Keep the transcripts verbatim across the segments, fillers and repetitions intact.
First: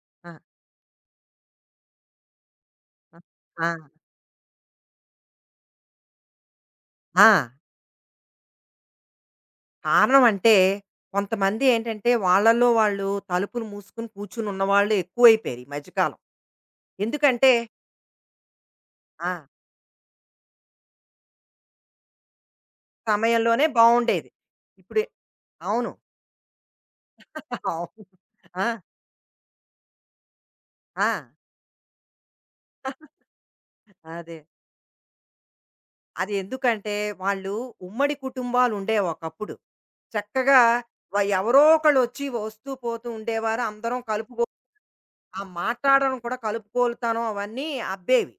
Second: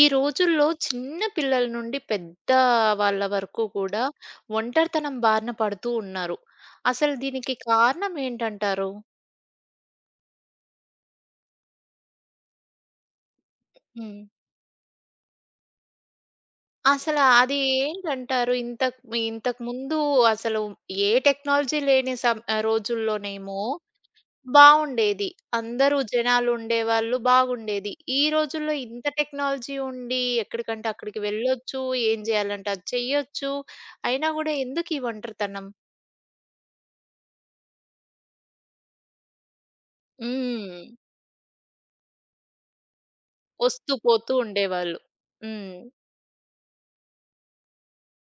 ఈ ఆ! రోజుల్లో చిన్న పిల్లల నుండి పెద్ద ఆ! వాళ్ళ వరకు ఆ! కూడా ఒంటరితనం బారిన పడుతూ ఉన్నారు. అసలు ఆ! దీనికి కారణం ఏంటంటారు? కారణం అంటే కొంతమంది ఏంటంటే వాళ్ళలో వాళ్ళు తలుపులు మూసుకొని హ్మ్. కూర్చుని ఉన్నవాళ్ళు ఎక్కువైపోయారు ఈ మధ్యకాలం. అసల ఎందుకంటే అది ఏంటంటారు? ఇంత ఇంతకు మీ ఆ! ఇంతకుముందు అసలు ఏ టెక్నాలజీ లేని సం ఆహ్, రోజుల్లోనేమో సమయంలోనే బావుండేది. ఇప్పుడు బావుండేది. అవును. అందరూ జనాలు ఉండేవాళ్ళు బాగుండేది. అవును. ఈ ఆ! రోజుల్లో ఇంత టెక్నాలజీ ఉండి ఎక్కడికంటే ఆ! అక్కడికి వెళ్ళొచ్చు, ఏం చేయాలంటే అది చెయ్యొచ్చు. అయినా అదే. గూడా ఎందుకీ ఒంటరితనం? అది ఎందుకంటే వాళ్ళు ఉమ్మడి కుటుంబాలుండేవి ఒకప్పుడు. చక్కగా హ్మ్. వ ఎవరో ఒకళ్ళొచ్చి వస్తూ పోతూ ఉండేవారు. వస్తూ అందరం పోతూ కలుపుకో ఉండేవాళ్ళు. ఆ హ్మ్. మాట్లాడడం కూడా కలుపుకోలుతనం అవన్నీ అబ్బేవి.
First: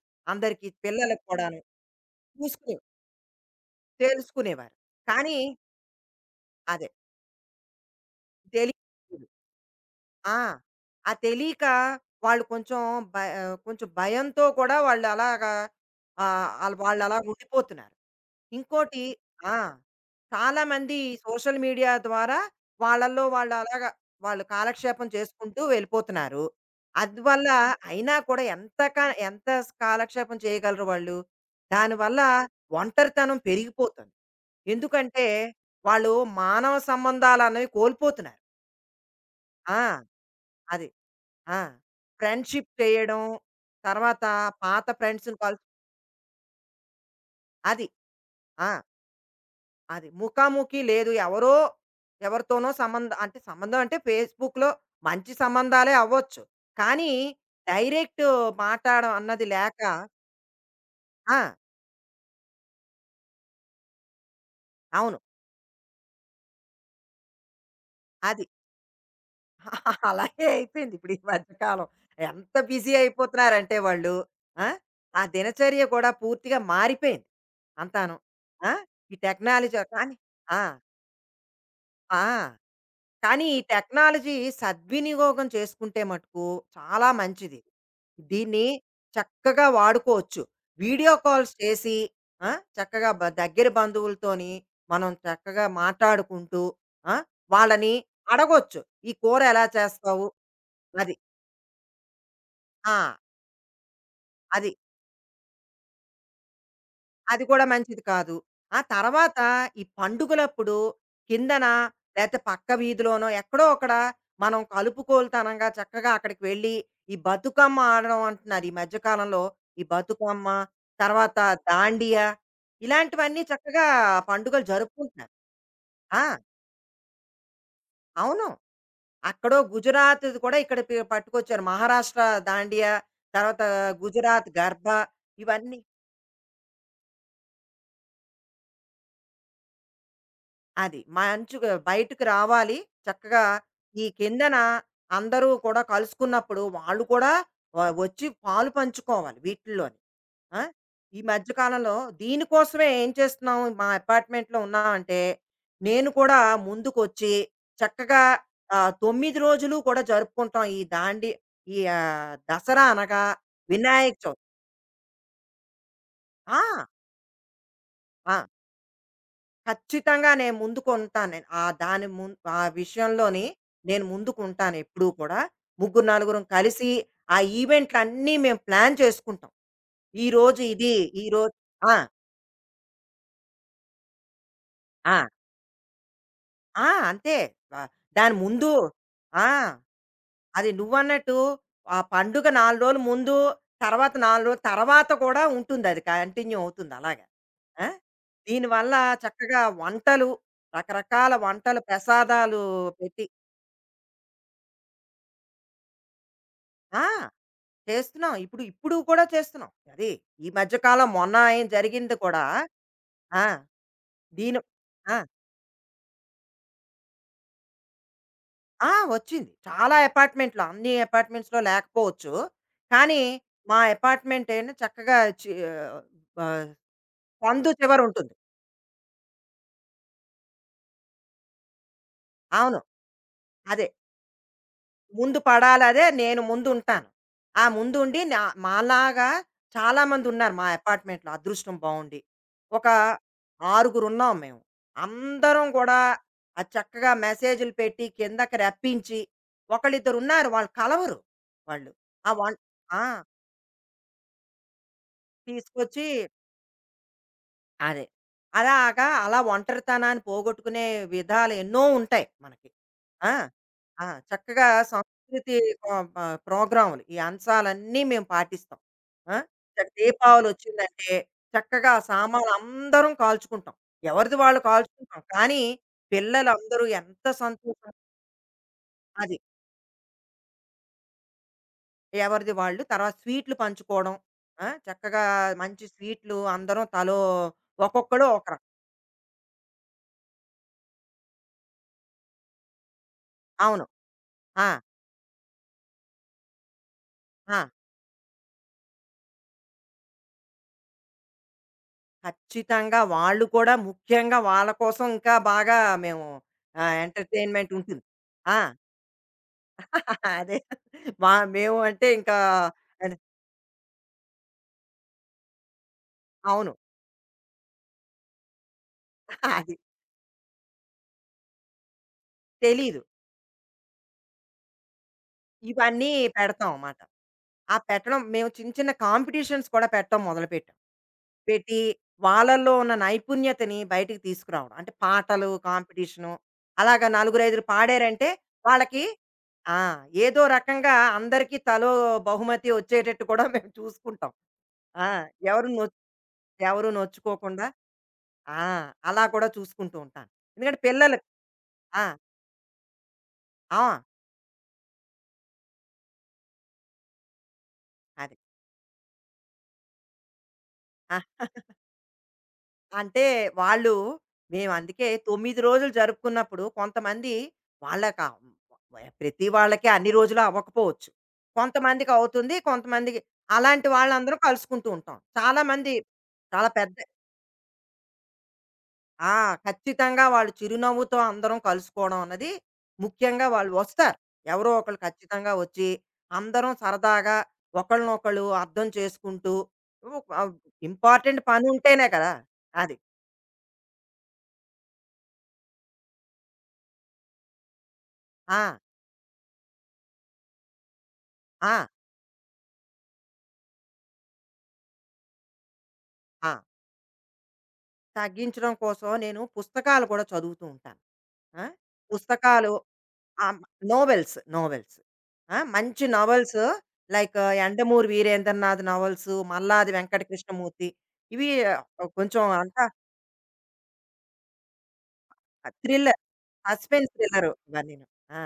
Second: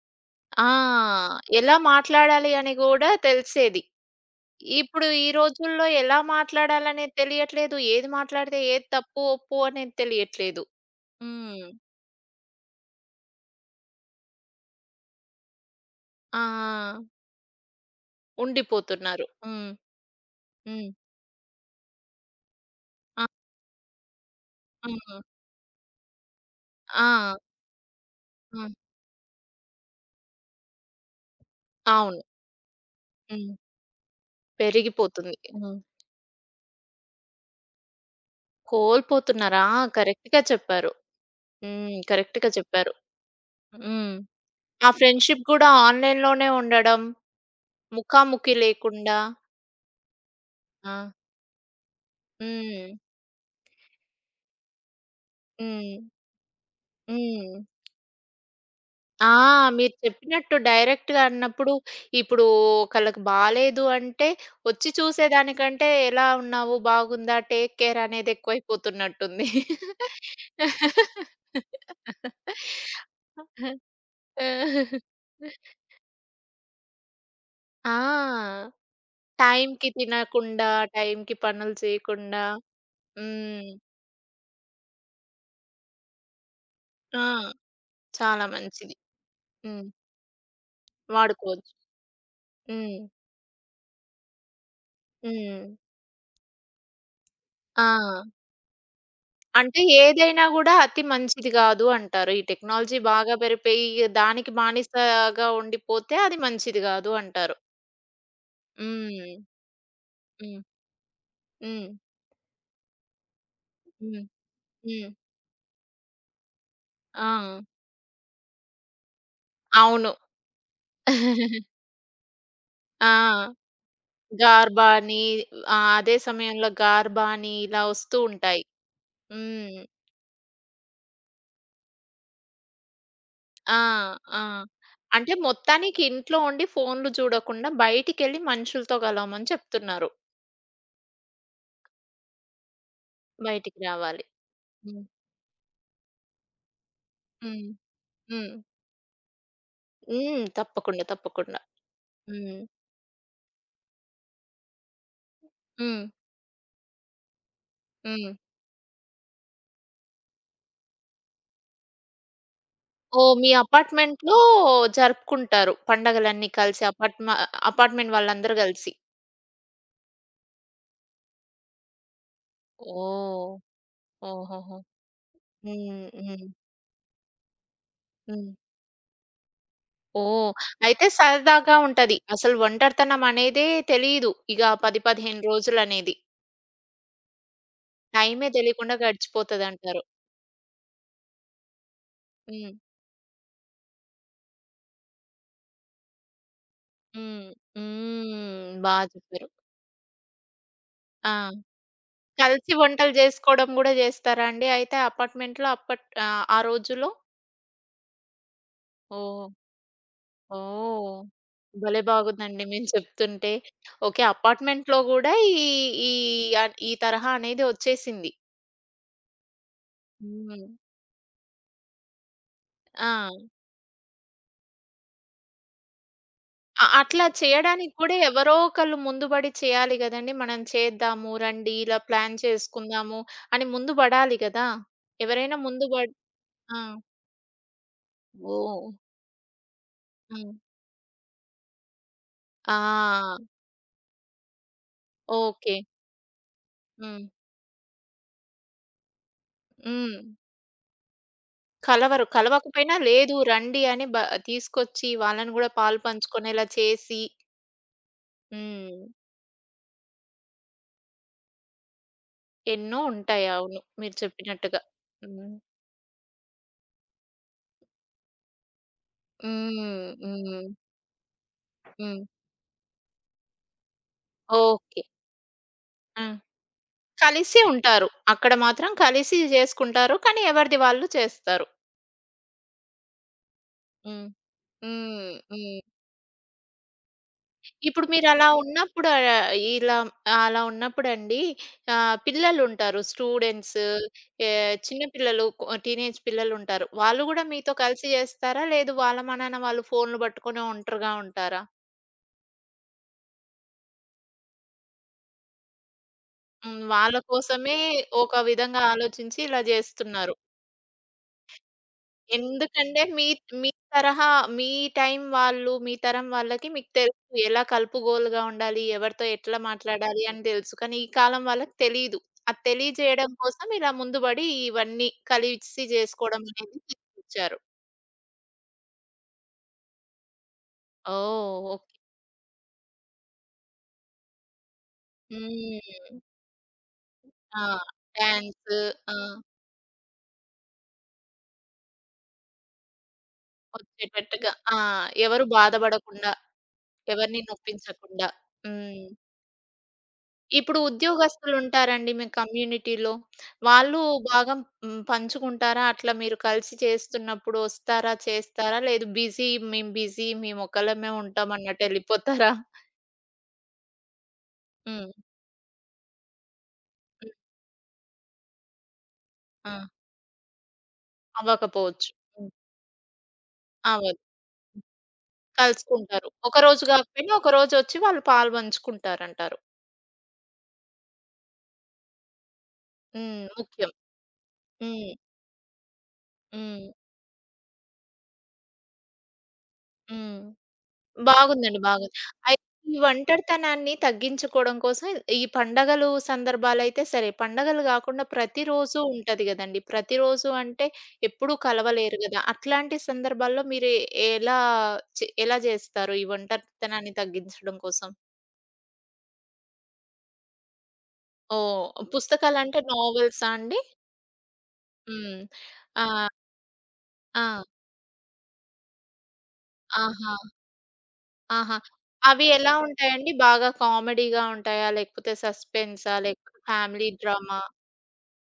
ఆ! అందరికీ పిల్లలకి కూడాను. ఎలా మాట్లాడాలి అని చూసుకునే గూడా తెలిసేది. తెలుసుకునేవారు. ఇప్పుడు ఈ కానీ రోజుల్లో ఎలా అదే మాట్లాడాలనేది తెలియట్లేదు. ఏది మాట్లాడితే ఏది తెలియదు. తప్పు, ఒప్పు అనేది ఆ! తెలియట్లేదు. ఆ హ్మ్. తెలియక వాళ్ళు కొంచెం భ కొంచెం భయంతో కూడా వాళ్ళు అలాగా ఆ! ఆహ్, ఆళ్ళు ఆ! వాళ్ళలా ఉండిపోతున్నారు. ఇంకోటి ఉండిపోతున్నారు. ఆ! హ్మ్. హ్మ్. చాలామంది సోషల్ మీడియా ద్వారా వాళ్ళలో ఆ! వాళ్ళు అలాగా వాళ్ళు కాలక్షేపం హ్మ్. చేసుకుంటూ వెళ్ళిపోతున్నారు. ఆ! అందువల్ల అయినా కూడా హ్మ్. ఎంత క ఎంత కాలక్షేపం చేయగలరు వాళ్ళు? దానివల్ల అవును. ఒంటరితనం హ్మ్. పెరిగిపోతుంది. ఎందుకంటే పెరిగిపోతుంది. హ్మ్. వాళ్ళు మానవ సంబంధాలు అన్నవి కోల్పోతున్నారు. కోల్పోతున్నారా? ఆ! ఆ! కరెక్ట్‌గా అది. చెప్పారు. ఆ! హ్మ్. కరెక్ట్‌గా ఫ్రెండ్‌షిప్ చెప్పారు. చేయడం, హ్మ్. తర్వాత పాత ఆ ఫ్రెండ్స్‌ని ఫ్రెండ్‌షిప్ కలు గూడా ఆన్‌లైన్‌లోనే ఉండడం. అది. ముఖాముఖి ఆ! లేకుండా. అది. ముఖాముఖి ఆ! లేదు. ఎవరో ఎవరితోనో హ్మ్. సంబంధం అంటే సంబంధం అంటే ఫేస్‌బుక్‌లో మంచి సంబంధాలే హ్మ్. అవ్వచ్చు. కానీ హ్మ్. డైరెక్ట్ మాట్లాడడం ఆ! అన్నది లేక మీరు చెప్పినట్టు డైరెక్ట్‌గా ఆ! అన్నప్పుడు, ఇప్పుడు ఒకళ్ళకి బాలేదు అంటే, వచ్చి అవును. చూసేదానికంటే, ఎలా ఉన్నావు, బాగుందా, టేక్ కేర్ అనేది అది. ఎక్కువైపోతున్నట్టుంది. అలాగే అయిపోయింది ఇప్పుడు ఈ మధ్యకాలం. ఎంత బిజీ అయిపోతున్నారంటే వాళ్ళు. ఆ! ఆ దినచర్య కూడా పూర్తిగా మారిపోయింది అంతాను. ఆ! ఆ! ఈ టెక్నాలజీ టైంకి కానీ ఆ! తినకుండా, టైంకి పనులు ఆ! చేయకుండా. కానీ ఈ హ్మ్. టెక్నాలజీ సద్వినియోగం చేసుకుంటే మటుకు చాలా ఆ! మంచిది. చాలా దీన్ని మంచిది. చక్కగా హ్మ్. వాడుకోవచ్చు. వీడియో కాల్స్ వాడుకోవచ్చు. చేసి ఆ! హ్మ్. చక్కగా బ దగ్గర బంధువులతోని మనం హ్మ్. చక్కగా మాట్లాడుకుంటూ ఆ! ఆ! వాళ్ళని అడగొచ్చు. "ఈ కూర ఎలా అంటే చేస్తావు?" ఏదైనా గూడా అతి అది. మంచిది గాదు అంటారు. ఈ ఆ! టెక్నాలజీ బాగా పెరిగిపోయి దానికి అది. బానిసగా ఉండిపోతే అది మంచిది గాదు అది అంటారు. కూడా మంచిది కాదు. ఆ హ్మ్. తర్వాత ఈ హ్మ్. పండుగలప్పుడు కిందన హ్మ్. లేతే పక్క వీధిలోనో ఎక్కడో అక్కడ హ్మ్. మనం హ్మ్. కలుపుకోలుతనంగా చక్కగా అక్కడికి వెళ్ళి ఈ ఆ! బతుకమ్మ ఆడడం అంటున్నారు. ఈ మధ్య కాలంలో ఈ అవును. బతుకమ్మ, తర్వాత దాండియా ఇలాంటివన్నీ ఆ! చక్కగా పండుగలు గార్బా అని జరుపుకుంటున్నారు. ఆ! అదే ఆ! సమయంలో గార్బా అని ఇలా వస్తూ అవును. ఉంటాయి. అక్కడో హ్మ్. గుజరాత్‌ది కూడా ఇక్కడ పి పట్టుకొచ్చారు. మహారాష్ట్ర దాండియా, తర్వాత ఆ! ఆ! గుజరాత్ గర్బా అంటే ఇవన్నీ మొత్తానికి ఇంట్లో ఉండి ఫోన్‌లు చూడకుండా బయటికెళ్ళి మనుషులతో కలవమని చెప్తున్నారు. అది. మంచుగా బయటకు రావాలి. చక్కగా బయటికి ఈ రావాలి. కిందన హ్మ్. అందరూ కూడా కలుసుకున్నప్పుడు వాళ్ళు కూడా హ్మ్. వ వచ్చి హ్మ్. పాలు పంచుకోవాలి వీటిల్లోని. హ్మ్. ఆ! తప్పకుండా. ఈ మధ్య తప్పకుండా. కాలంలో హ్మ్. దీనికోసమే ఏం చేస్తున్నాం మా అపార్ట్మెంట్‌లో ఉన్నామంటే, హ్మ్. నేను కూడా ముందుకొచ్చి చక్కగా హ్మ్. ఆహ్, తొమ్మిది రోజులు కూడా జరుపుకుంటాం. ఈ దాండి ఈ ఆహ్, దసరా అనగా ఓహ్! మీ వినాయక అపార్ట్‌మెంట్‌లో చవితి. జరుపుకుంటారు. పండగలన్నీ ఆ! కలిసి అపార్ట్‌మ అపార్ట్‌మెంట్ ఆ! వాళ్ళందరూ కలిసి. ఖచ్చితంగా నేను ముందుకుంటాను నేను. ఆ దాని ము ఆ విషయంలోని ఓహ్! నేను ముందుకుంటాను ఓహోహో! ఎప్పుడూ కూడా. హ్మ్. ముగ్గురు, నలుగురం హ్మ్. కలిసి ఆ ఈవెంట్‌లన్నీ హ్మ్. మేము ప్లాన్ చేసుకుంటాం. ఓహ్! ఈరోజు ఇది, అయితే ఈరోజు సరదాగా ఆ! ఉంటది. అసలు ఒంటరితనం అనేదే తెలీదు. ఇక పది, ఆ! పదిహేను రోజులనేది. ఆ! అంతే. ఆహ్, దాని టైమే ముందు తెలీకుండా ఆ! గడిచిపోతదంటారు. అది నువ్వన్నట్టు ఆ పండుగ హ్మ్. నాలుగు రోజులు ముందు, తర్వాత నాలుగు రోజుల తర్వాత కూడా ఉంటుందది. కంటిన్యూ అవుతుంది అలాగా. హ్మ్. ఆ! హ్మ్. దీనివల్ల బా చెప్పారు. చక్కగా వంటలు, రకరకాల ఆ! వంటలు, ప్రసాదాలు కలిసి వంటలు పెట్టి జేసుకోవడం గూడా జేస్తారా అండి? అయితే అపార్ట్‌మెంట్‌లో అప్పట్ ఆహ్, ఆ ఆ! రోజుల్లో? చేస్తున్నాం. ఇప్పుడు, ఇప్పుడు కూడా ఓహ్! చేస్తున్నాం. అది ఈ మధ్య కాలం ఓహ్! మొన్న ఏం భలే జరిగింది కూడా బాగుందండి మీరు ఆ! చెప్తుంటే. ఓకే. దీను అపార్ట్‌మెంట్‌లో ఆ! గూడా ఈ ఈ ఆహ్, ఈ తరహా అనేది ఒచ్చేసింది. ఆ! వచ్చింది. చాలా అపార్ట్‌మెంట్‌లో హ్మ్. అన్ని అపార్ట్‌మెంట్స్‌లో లేకపోవచ్చు. కానీ ఆ! మా అపార్ట్‌మెంట్ ఏంటి చక్కగా చి ఆహ్, అ అట్లా సందు చేయడానికి చివర కూడా ఉంటుంది. ఎవరో ఒకళ్ళు ముందుబడి చేయాలి గదండీ! మనం చేద్దాము, రండి ఇలా ప్లాన్ అవును. చేసుకుందాము అని అదే. ముందు బడాలి గదా! ముందు ఎవరైనా ముందు పడాలదే బడ్ నేను ఆ! ముందుంటాను. ఆ ముందుండి నా ఓహ్! మాలాగా హ్మ్. చాలామందున్నారు మా అపార్ట్‌మెంట్‌లో అదృష్టం బావుండి. ఒక ఆ! ఆరుగురున్నాం మేము. అందరం ఓకే. గూడా అది చక్కగా హ్మ్. మెసేజులు పెట్టి, కిందకి రప్పించి, హ్మ్. ఒకళ్ళిద్దరున్నారు వాళ్ళు కలవరు వాళ్ళు. కలవరు. ఆ వం కలవకపోయినా ఆ! లేదు రండి అని బ తీసుకొచ్చి వాళ్ళని గూడా పాలు తీసుకొచ్చి పంచుకునేలా చేసి అదే. హ్మ్. అలాగా అలా ఒంటరితనాన్ని పోగొట్టుకునే విధాలు ఎన్నో ఉంటాయి మనకి. ఎన్నో ఆ! ఉంటాయి. అవును. ఆ! మీరు చక్కగా చెప్పినట్టుగా. హ్మ్. సంస్కృతి ఆహ్, ప ప్రోగ్రాములు ఈ అంశాలన్నీ మేము పాటిస్తాం. ఆ! చక్క హ్మ్. హ్మ్. దీపావళొచ్చిందంటే చక్కగా హ్మ్. సామాన్లందరం కాల్చుకుంటాం. ఎవరిది వాళ్ళు ఓకే. కాల్చుకుంటాం. కానీ ఆ! పిల్లలందరూ ఎంత కలిసి సంతోషం ఉంటారు. అక్కడ మాత్రం అది. కలిసి జేసుకుంటారు. కానీ ఎవరిది వాళ్ళు చేస్తారు. ఎవరిది వాళ్ళు తర్వాత స్వీట్లు పంచుకోవడం. హ్మ్. ఆ! చక్కగా హ్మ్. హ్మ్. మంచి స్వీట్లు అందరం తలో ఇప్పుడు ఒక్కొక్కళ్ళు ఒక మీరలా రకం. ఉన్నప్పుడు ఆహ్, ఇలా అలా ఉన్నప్పుడండి ఆహ్, పిల్లలుంటారు. స్టూడెంట్స్ అవును. ఏ ఆ! చిన్న పిల్లలు కొ టీనేజ్ పిల్లలుంటారు. వాళ్ళు గూడా ఆ! మీతో కలిసి జేస్తారా? లేదు వాళ్ళ మనాన వాళ్ళు ఫోన్‌లు పట్టుకొని ఒంటరిగా ఉంటారా? ఖచ్చితంగా. వాళ్ళు కూడా ముఖ్యంగా వాళ్ళ కోసం ఇంకా బాగా మేము హ్మ్. ఆహ్, వాళ్ళ ఎంటర్‌టైన్‌మెంట్ కోసమే ఉంటుంది. ఒక ఆ! విధంగా ఆలోచించి ఇలా జేస్తున్నారు. అదే. మా మేము అంటే ఇంకా ఎందుకంటే అది మీ మీ తరహా మీ టైం వాళ్ళు, మీ తరం వాళ్ళకి అవును. మీకు తెలుసు. ఎలా కలుపుగోలుగా ఉండాలి, ఎవరితో ఎట్లా అది మాట్లాడాలి అని తెలుసు. కానీ ఈ కాలం వాళ్ళకి తెలీదు. అది తెలీదు. తెలియజేయడం కోసం ఇలా ముందుబడి ఇవన్నీ కలిసి ఇవన్నీ జేసుకోవడం పెడతాం అనేది మాట. తీసుకొచ్చారు. ఆ పెట్టడం మేము చిన్న చిన్న కాంపిటీషన్స్ కూడా పెట్టడం మొదలుపెట్టాం. ఓహ్! పెట్టి ఓకే. వాళ్ళలో ఉన్న నైపుణ్యతని బయటికి తీసుకురావడం. అంటే పాటలు హ్మ్. కాంపిటీషను అలాగా నలుగురైదుగురు ఆ! పాడారంటే డాన్స్ వాళ్ళకి ఆ! ఆ! ఏదో రకంగా అందరికీ తలో బహుమతి వచ్చేటట్టు కూడా మేము చూసుకుంటాం. వచ్చేటట్టుగా. ఆ! ఆ! ఎవరు ఎవరు నొ బాధపడకుండా, ఎవరు ఎవరిని నొచ్చుకోకుండా నొప్పించకుండా. ఆ! హ్మ్. అలా కూడా చూసుకుంటూ ఉంటాను. ఇప్పుడు ఎందుకంటే పిల్లలు ఆ! ఉద్యోగస్తులుంటారండి మీ కమ్యూనిటీలో. ఆ! వాళ్ళు బాగా హ్మ్, పంచుకుంటారా? అట్లా మీరు కలిసి చేస్తున్నప్పుడు ఒస్తారా? అది. చేస్తారా? లేదు బిజీ మేము బిజీ మేమొకళ్ళమే ఆ! ఉంటాం అన్నట్టు ఎళ్ళిపోతారా? అంటే వాళ్ళు మేము అందుకే హ్మ్. తొమ్మిది రోజులు జరుపుకున్నప్పుడు హ్మ్. కొంతమంది వాళ్ళకా ప్రతి ఆ! వాళ్ళకి అన్ని రోజులు అవ్వకపోవచ్చు. అవ్వకపోవచ్చు. కొంతమందికి హ్మ్. అవుతుంది. కొంతమందికి అలాంటి అవ్వదు. వాళ్ళందరూ కలుసుకుంటూ ఉంటాం. చాలా మంది కలుసుకుంటారు. చాలా ఒకరోజు పెద్ద గాకపోయినా ఒకరోజొచ్చి వాళ్ళు పాలు ఆ! పంచుకుంటారంటారు. ఖచ్చితంగా వాళ్ళు చిరునవ్వుతో అందరం కలుసుకోవడం అన్నది హ్మ్. ముఖ్యంగా వాళ్ళు ముఖ్యం. వస్తారు. ఎవరో ఒకళ్ళు హ్మ్. ఖచ్చితంగా వచ్చి, అందరం హ్మ్. సరదాగా ఒకళ్ళనొకళ్ళు అర్థం చేసుకుంటూ ఉ హ్మ్. ఆహ్, ఇంపార్టెంట్ బాగుందండి. పనుంటేనే బాగుంది. కదా! అయితే అది. ఈ ఒంటరితనాన్ని తగ్గించుకోవడం కోసం ఈ పండగలు సందర్భాలైతే సరే, పండగలు గాకుండా ఆ! ప్రతిరోజు ఉంటది గదండీ. ప్రతిరోజు అంటే ఎప్పుడూ ఆ! కలవలేరు గదా! అట్లాంటి సందర్భాల్లో మీరు ఏ- ఎలా చే ఎలా జేస్తారు ఈ ఆ! ఒంటరితనాన్ని తగ్గించడం కోసం? తగ్గించడం కోసం నేను పుస్తకాలు కూడా చదువుతూ ఉంటాను. ఆ! ఓహ్! పుస్తకాలు పుస్తకాలంటే నావెల్సా ఆహ్, అండి? Novels, novels. హ్మ్. ఆ! మంచి ఆ! నోవెల్స్ లైక్ ఆ! 'యండమూరి వీరేంద్రనాథ్' నోవెల్స్, 'మల్లాది వెంకట ఆహా! కృష్ణమూర్తి' ఇవి ఆహా! ఆ, కొంచెం అవి ఎలా అంతా ఉంటాయండి? బాగా కామెడీగా ఉంటాయా? లేకపోతే సస్పెన్సా? థ్రిల్లర్. లేకపోతే ఫ్యామిలీ సస్పెన్స్ థ్రిల్లరు డ్రామా? ఇవన్నీను. ఆ!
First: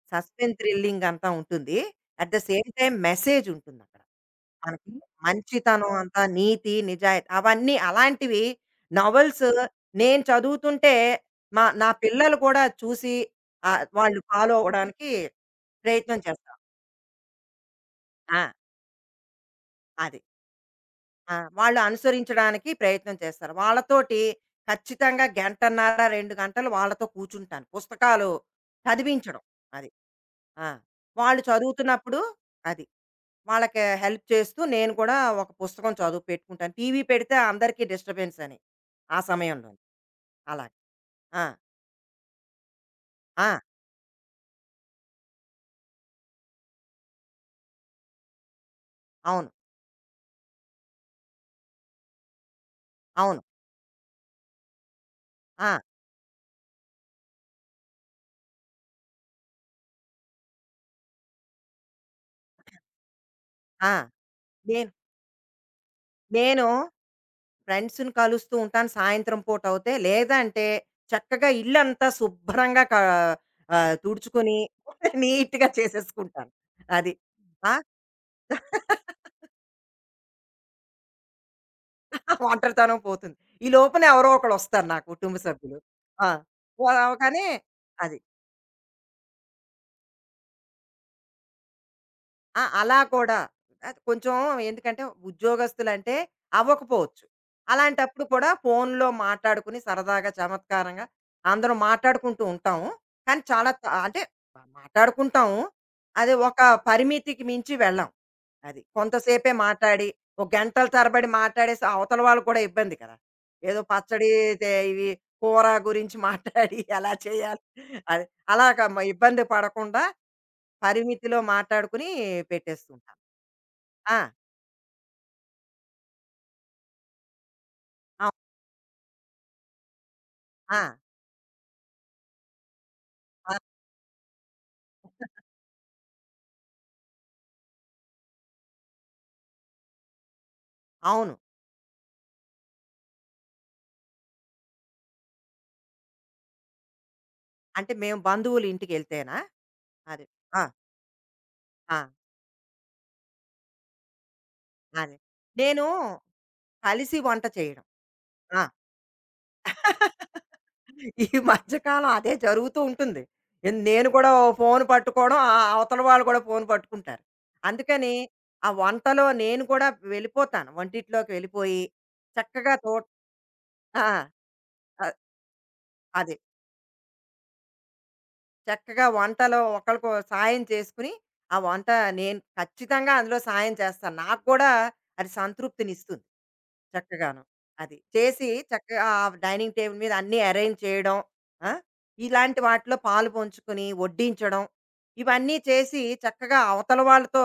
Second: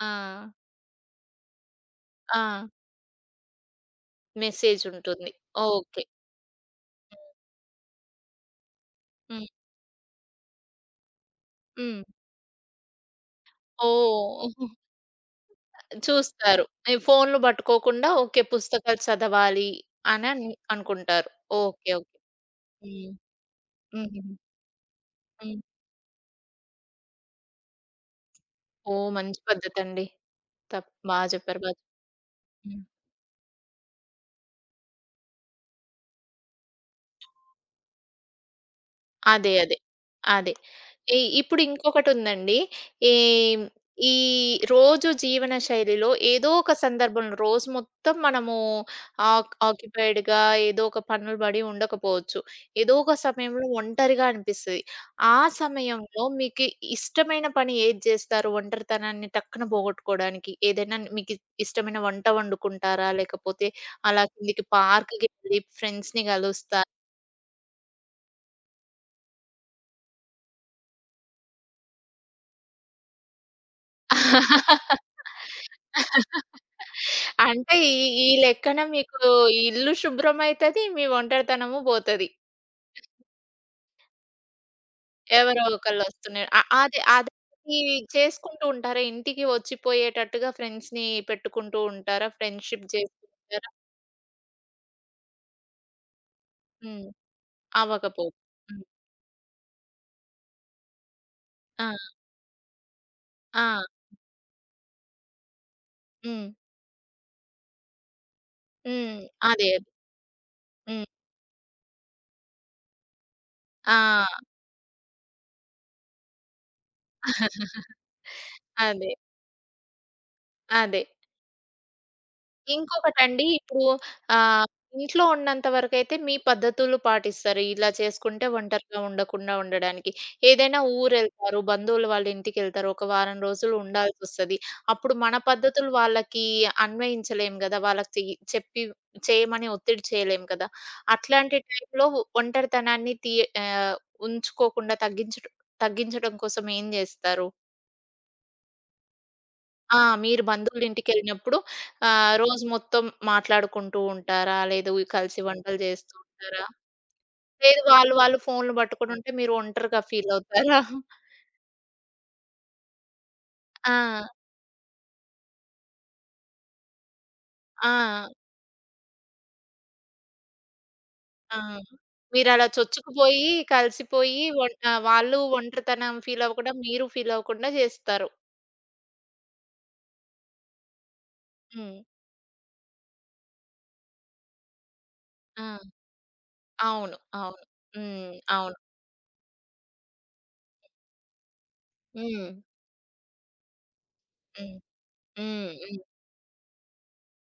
ఆ! సస్పెన్స్ థ్రిల్లింగ్ అంతా ఉంటుంది. అట్ ద ఆ! సేమ్ టైమ్ మెసేజ్ ఉంటుందక్కడ. మెసేజ్ మనకి ఉంటుంది. మంచితనం ఓకే. అంతా, నీతి, నిజాయితీ అవన్నీ అలాంటివి నవెల్స్ హ్మ్. నేను చదువుతుంటే మా నా హ్మ్. పిల్లలు కూడా చూసి ఆహ్, వాళ్ళు ఫాలో ఓహ్! అవ్వడానికి ప్రయత్నం చేస్తారు. చూస్తారు. ఈ ఫోన్‌లు పట్టుకోకుండా ఓకే. ఆ! పుస్తకాలు చదవాలి అది. అని అన్ అనుకుంటారు. ఆ! వాళ్ళు ఓకే. ఓకే. అనుసరించడానికి హ్మ్. ప్రయత్నం చేస్తారు. వాళ్ళతోటి హుహుహు. ఖచ్చితంగా హ్మ్. గంటన్నర, రెండు గంటలు వాళ్ళతో కూర్చుంటాను. పుస్తకాలు ఓహ్! మంచి చదివించడం. అది. పద్ధతండి. ఆ! తప్ బా వాళ్ళు చెప్పారు. బా చదువుతున్నప్పుడు హ్మ్. అది. వాళ్ళకి హెల్ప్ చేస్తూ నేను కూడా ఒక పుస్తకం చదువు పెట్టుకుంటాను. టీవీ పెడితే అందరికీ డిస్టర్బెన్స్ అని. ఆ అదే. అదే. సమయంలోని. అదే. అలాగ. ఈ ఆ! ఇప్పుడు ఇంకొకటుందండి. ఆ! ఏం ఈ ఈ రోజు జీవన శైలిలో ఏదో ఒక సందర్భంలో రోజు మొత్తం మనము అవును. ఆక్ ఆక్యుపైడ్‌గా ఏదో ఒక పనులు పడి ఉండకపోవచ్చు. ఏదో ఒక అవును. సమయంలో ఒంటరిగా అనిపిస్తది. ఆ ఆ! సమయంలో మీకు ఇష్టమైన పని ఏది జేస్తారు? ఒంటరితనాన్ని టక్కున పోగొట్టుకోవడానికి? ఏదైనా మీకు ఇ- ఇష్టమైన వంట వండుకుంటారా? లేకపోతే ఆ! అలా కిందికి నేను పార్క్‌కి వెళ్లి ఫ్రెండ్స్‌ని నేను గలుస్తా ఫ్రెండ్స్‌ని కలుస్తూ ఉంటాను సాయంత్రం పూటవుతే. లేదంటే చక్కగా ఇల్లంతా శుభ్రంగా కా ఆహ్, తుడుచుకుని నీట్‌గా చేసేసుకుంటాను. అది. ఆ! అంటే ఈ ఈ లెక్కన మీకు ఇల్లు శుభ్రమైతది. మీ ఒంటరితనము పోతది. ఒంటరితనం పోతుంది. ఈ లోపున ఎవరో ఒకళ్ళొస్తారు నా కుటుంబ ఎవరో సభ్యులు. ఆ! ఒకళ్ళొస్తున్నారు. అ వా అదే అదే కానీ ఈ అది. చేసుకుంటూ ఉంటారా? ఇంటికి వచ్చిపోయేటట్టుగా ఫ్రెండ్స్‌ని పెట్టుకుంటూ ఉంటారా? ఆ! ఫ్రెండ్‌షిప్ అలా కూడా. చేసుకుంటారా? అది కొంచెం ఎందుకంటే ఉద్యోగస్తులంటే హ్మ్. అవ్వకపోవచ్చు. అలాంటప్పుడు అవ్వకపోతే. కూడా హ్మ్. ఫోనులో మాట్లాడుకుని సరదాగా చమత్కారంగా అందరం ఆ! మాట్లాడుకుంటూ ఉంటాము. కానీ చాలా ఆ! త అంటే మాట్లాడుకుంటాము. అది హ్మ్. ఒక పరిమితికి మించి వెళ్ళం. అది. హ్మ్. కొంతసేపే అదే. అదే. మాట్లాడి, ఒక గంటల హ్మ్. తరబడి మాట్లాడేసి అవతల వాళ్ళు కూడా ఇబ్బంది కదా! ఏదో పచ్చడి ఆ! తే ఇవి కూర గురించి మాట్లాడి ఎలా చేయాలి అది అలాగా మ అదే. ఇబ్బంది పడకుండా అదే. పరిమితిలో మాట్లాడుకుని పెట్టేస్తుంటాం. ఇంకొకటండి ఇప్పుడు ఆ! ఆహ్, ఇంట్లో ఉన్నంత వరకైతే మీ పద్ధతులు పాటిస్తారు. ఇలా అవు చేసుకుంటే ఒంటరిగా ఉండకుండా ఉండడానికి. ఆ! ఏదైనా ఊరెళ్తారు, బంధువులు వాళ్ళ ఇంటికెళ్తారు. ఒక వారం ఆ! రోజులు ఉండాల్సొస్తది. అప్పుడు మన పద్ధతులు వాళ్ళకి అన్వయించలేం గదా! వాళ్ళకి చెయ్ చెప్పి చేయమని ఒత్తిడి చేయలేం కదా! అవును. అట్లాంటి టైంలో ఒంటరితనాన్ని తీ ఆహ్, ఉంచుకోకుండా తగ్గించట తగ్గించడం కోసం ఏం జేస్తారు? అంటే మేము బంధువుల ఇంటికెళ్తేనా ఆ! అది. మీరు ఆ! బంధువులింటికెళ్ళినప్పుడు ఆ! ఆహ్, రోజు మొత్తం మాట్లాడుకుంటూ ఉంటారా? లేదు అదే. కలిసి వంటలు నేను చేస్తూ ఉంటారా? కలిసి వంట లేదు చేయడం. వాళ్ళు వాళ్ళు ఆ! ఫోన్‌లు పట్టుకొని ఉంటే మీరు ఒంటరిగా ఫీల్ అవుతారా? ఈ మధ్య కాలం అదే జరుగుతూ ఉంటుంది. ఎన్ ఆ! నేను కూడా ఓ ఫోను పట్టుకోవడం, ఆ అవతల వాళ్ళు కూడా ఫోను పట్టుకుంటారు. అందుకని ఆ! ఆ వంటలో నేను కూడా వెళ్ళిపోతాను. వంటిట్లోకి ఆ! వెళ్ళిపోయి మీరలా చక్కగా తోట్ చొచ్చుకుపోయి, ఆ! కలిసిపోయి ఒన్ ఆహ్, అ వాళ్ళు ఒంటరితనం అదే. ఫీల్ అవ్వకుండా, మీరు ఫీల్ అవ్వకుండా చేస్తారు. చక్కగా వంటలో ఒకళ్ళకో సాయం చేసుకుని, ఆ వంట హ్మ్. నేను ఖచ్చితంగా అందులో సాయం చేస్తాను. నాకు కూడా అది ఆ! సంతృప్తినిస్తుంది. అవును. చక్కగాను. అవును. అది. హ్మ్. చేసి అవును. చక్కగా ఆ డైనింగ్ టేబుల్ మీద అన్నీ అరేంజ్ చేయడం. ఆ! హ్మ్. ఇలాంటి వాటిలో పాలు పంచుకొని, వడ్డించడం. హ్మ్. ఇవన్నీ హ్మ్. చేసి హ్మ్. చక్కగా అవతల వాళ్ళతో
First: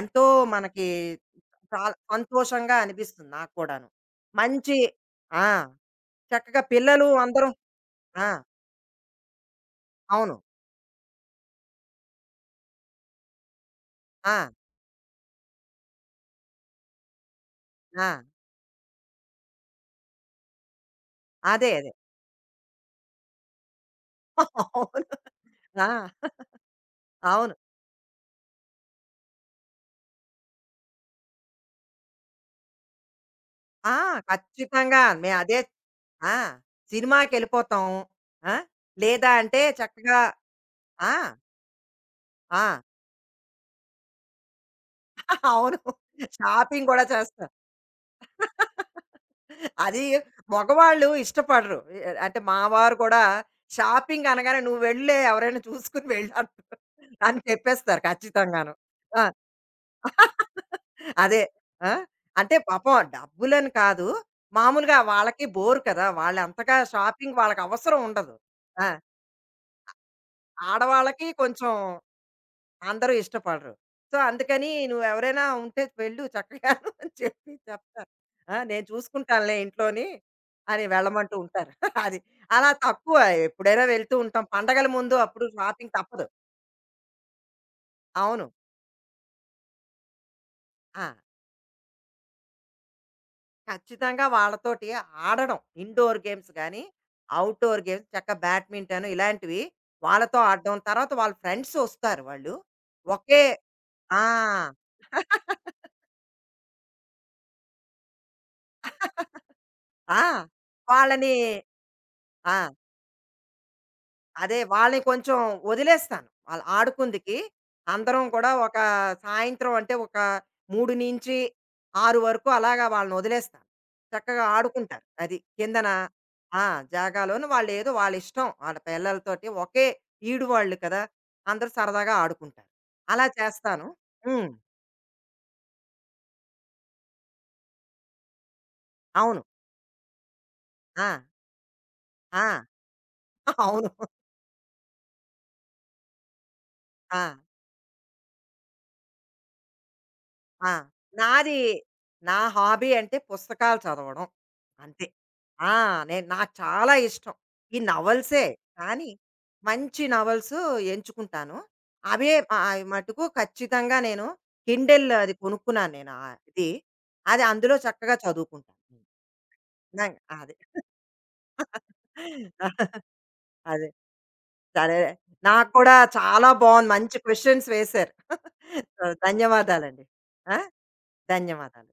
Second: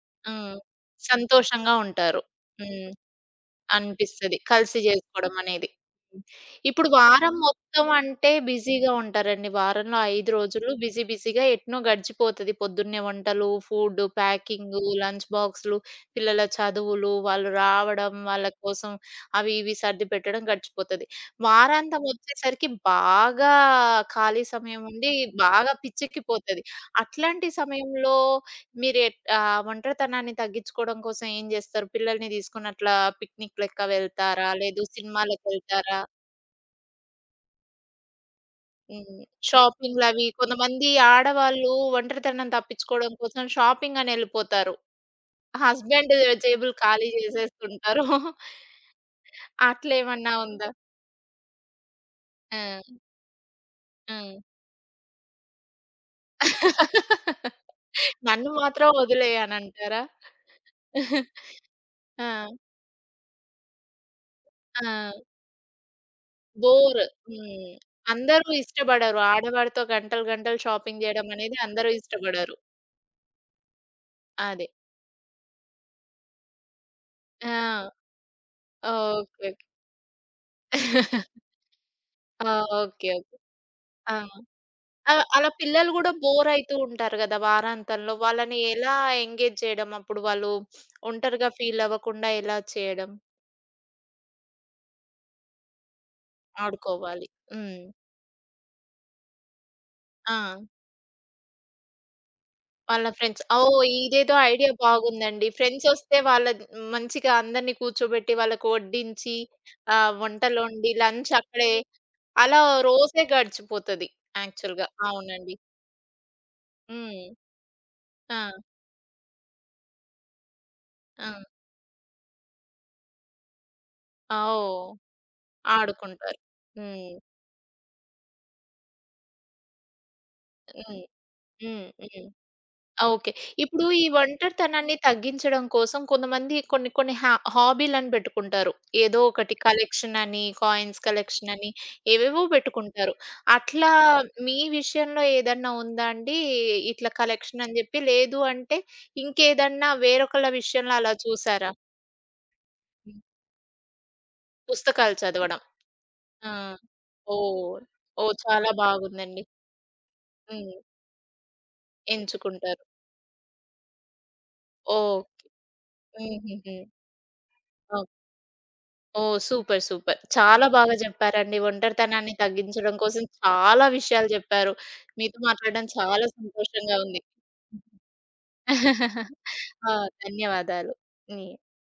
ఎంతో హ్మ్. మనకి సంతోషంగా చాలా ఉంటారు. సంతోషంగా హ్మ్. అనిపిస్తుంది నాకు కూడాను. అనిపిస్తది. మంచి కలిసి జేసుకోవడం ఆ! అనేది. హ్మ్. చక్కగా ఇప్పుడు పిల్లలు వారం అందరూ మొత్తం ఆ! అంటే బిజీగా ఉంటారండి. వారంలో ఐదు అవును. రోజులు బిజీ బిజీగా ఎట్నో గడిచిపోతది. పొద్దున్నే వంటలు, ఫుడ్, ఆ! ప్యాకింగు, లంచ్ బాక్సులు, పిల్లల చదువులు, వాళ్ళు ఆ! రావడం, వాళ్ళ కోసం అవి ఇవి సర్ది పెట్టడం గడిచిపోతది. అదే. అదే. వారాంతం వచ్చేసరికి బాగా ఖాళీ సమయం ఉండి అవును. బాగా ఆ! పిచ్చెక్కిపోతది. అట్లాంటి అవును. సమయంలో మీరు ఎట్ ఆహ్, ఒంటరితనాన్ని తగ్గించుకోవడం కోసం ఏం జేస్తారు? పిల్లల్ని తీసుకొని అట్లా పిక్నిక్ లెక్క ఆ! వెళ్తారా? లేదు ఖచ్చితంగా. మే అదే సినిమాలకెళ్తారా? ఆ! సినిమాకెళ్ళిపోతాం. ఆ! హ్మ్. లేదా అంటే చక్కగా షాపింగ్‌లవి కొంతమంది ఆ! ఆడవాళ్ళు ఒంటరితనం ఆ! తప్పించుకోవడం కోసం షాపింగ్ అని ఎళ్ళిపోతారు. అవును. హస్బెండ్ జేబులు షాపింగ్ గూడా ఖాళీ చేస్తాం. జేసేస్తుంటారు. అది అట్లేమన్నా ఉందా? మగవాళ్ళు ఇష్టపడరు. ఎ అంటే ఆ! మా వారు కూడా షాపింగ్ హ్మ్. అనగానే "నువ్వు వెళ్ళే ఎవరైనా చూసుకొని వెళ్ళు" అంటారు. అని చెప్పేస్తారు నన్ను ఖచ్చితంగాను. మాత్రం ఆ! వదిలేయ్ అనంటారా? అదే. ఆ! ఆ! అంటే పాపం డబ్బులని కాదు. ఆ! మామూలుగా వాళ్ళకి బోర్ కదా! వాళ్ళు అంతగా బోర్. షాపింగ్ వాళ్ళకి హ్మ్. అవసరం ఉండదు. అందరూ ఆ! ఇష్టపడరు. ఆడవారితో గంటలు గంటలు షాపింగ్ ఆడవాళ్ళకి జేయడం అనేది కొంచెం అందరూ ఇష్టపడరు. అందరూ ఇష్టపడరు. సో, అదే. అందుకని "నువ్వెవరైనా ఉంటే వెళ్ళు చక్కగాను" అని చెప్పి ఆ! చెప్తారు. "ఆ! నేను ఓకే. ఓకే. చూసుకుంటానులే ఇంట్లోని" అని వెళ్ళమంటూ ఉంటారు. అది. ఆ! అలా ఓకే. తక్కువ ఓకే. ఎప్పుడైనా వెళ్తూ ఆ! ఉంటాం. పండగల ముందు ఆ! అప్పుడు అలా పిల్లలు షాపింగ్ గూడా తప్పదు. బోర్ అయితూ ఉంటారు గదా! వారాంతంలో. అవును. వాళ్ళని ఎలా ఎంగేజ్ చేయడం? అప్పుడు వాళ్ళు ఆ! ఒంటరిగా ఫీల్ అవ్వకుండా ఎలా చేయడం? ఖచ్చితంగా వాళ్ళతోటి ఆడడం. ఇండోర్ గేమ్స్ గానీ, ఆడుకోవాలి. ఔట్‌డోర్ హ్మ్. గేమ్స్ చక్కగా బ్యాడ్మింటన్ ఇలాంటివి వాళ్ళతో ఆ! ఆడడం. తర్వాత వాళ్ళ ఫ్రెండ్స్ వస్తారు వాళ్ళు. వాళ్ళ ఒకే ఫ్రెండ్స్. ఓహ్! ఆ! ఇదేదో ఐడియా బాగుందండి. ఫ్రెండ్సొస్తే వాళ్ళ మంచిగా అందరిని కూర్చోబెట్టి, వాళ్ళకి వడ్డించి, ఆహ్, ఆ! వంటలొండి, లంచ్ వాళ్ళని అక్కడే అలా ఆ! రోజే గడిచిపోతది అదే యాక్చువల్‌గా. వాళ్ళని కొంచెం అవునండి. వదిలేస్తాను. వాళ్ళు హ్మ్. ఆడుకుందికి. అందరం ఆ! కూడా ఒక సాయంత్రం అంటే ఒక మూడు ఆ! నుంచి ఆరు వరకు అలాగా వాళ్ళని వదిలేస్తాను. చక్కగా ఓహ్! ఆడుకుంటారు. అది కిందన ఆడుకుంటారు. ఆ! హ్మ్. జాగాలోను వాళ్ళేదో వాళ్ళిష్టం. వాళ్ళ ఇష్టం, వాళ్ళ పిల్లలతోటి ఒకే ఈడు వాళ్ళు కదా! హ్మ్. అందరూ హ్మ్. సరదాగా హ్మ్. ఆడుకుంటారు. ఆ! అలా ఓకే. ఇప్పుడు చేస్తాను. ఈ హ్మ్. ఒంటరితనాన్ని తగ్గించడం కోసం కొంతమంది కొన్ని కొన్ని హా హాబీలని పెట్టుకుంటారు. ఏదో అవును. ఒకటి కలెక్షన్ అని, కాయిన్స్ ఆ! కలెక్షన్ అని ఏవేవో ఆ! పెట్టుకుంటారు. అవును. అట్లా మీ విషయంలో ఏదన్నా ఉందా అండి? ఇట్లా ఆ! కలెక్షన్ అని జెప్పి, లేదు అంటే ఇంకేదన్నా వేరొకళ్ళ ఆ! విషయంలో అలా నాది చూసారా? నా హాబీ అంటే హ్మ్. పుస్తకాలు చదవడం. అంతే. పుస్తకాలు చదవడం. ఆ! నేను ఆ! నాకు చాలా ఇష్టం. ఈ ఓహ్! ఓహ్! నవల్సే చాలా కానీ, బాగుందండి. మంచి నవల్స్ హ్మ్. ఎంచుకుంటాను. అవే ఎంచుకుంటారు. ఆహ్, మటుకు ఖచ్చితంగా నేను కిండెల్ ఓహ్! అది కొనుక్కున్నాను నేను ఆహ్, ఇది. హుహుహు. అది అందులో ఓకే. చక్కగా చదువుకుంటాను. ఓహ్! సూపర్. న సూపర్. అదే. చాలా బాగా జెప్పారండి. ఒంటరితనాన్ని తగ్గించడం కోసం చాలా అదే. విషయాలు జెప్పారు. సరే. మీతో నాకు మాట్లాడడం కూడా చాలా చాలా బావుంది. సంతోషంగా మంచి ఉంది. క్వెషన్స్ వేశారు. ఆ! ధన్యవాదాలండి. ఆ! ధన్యవాదాలు. మీ ధన్యవాదాలు.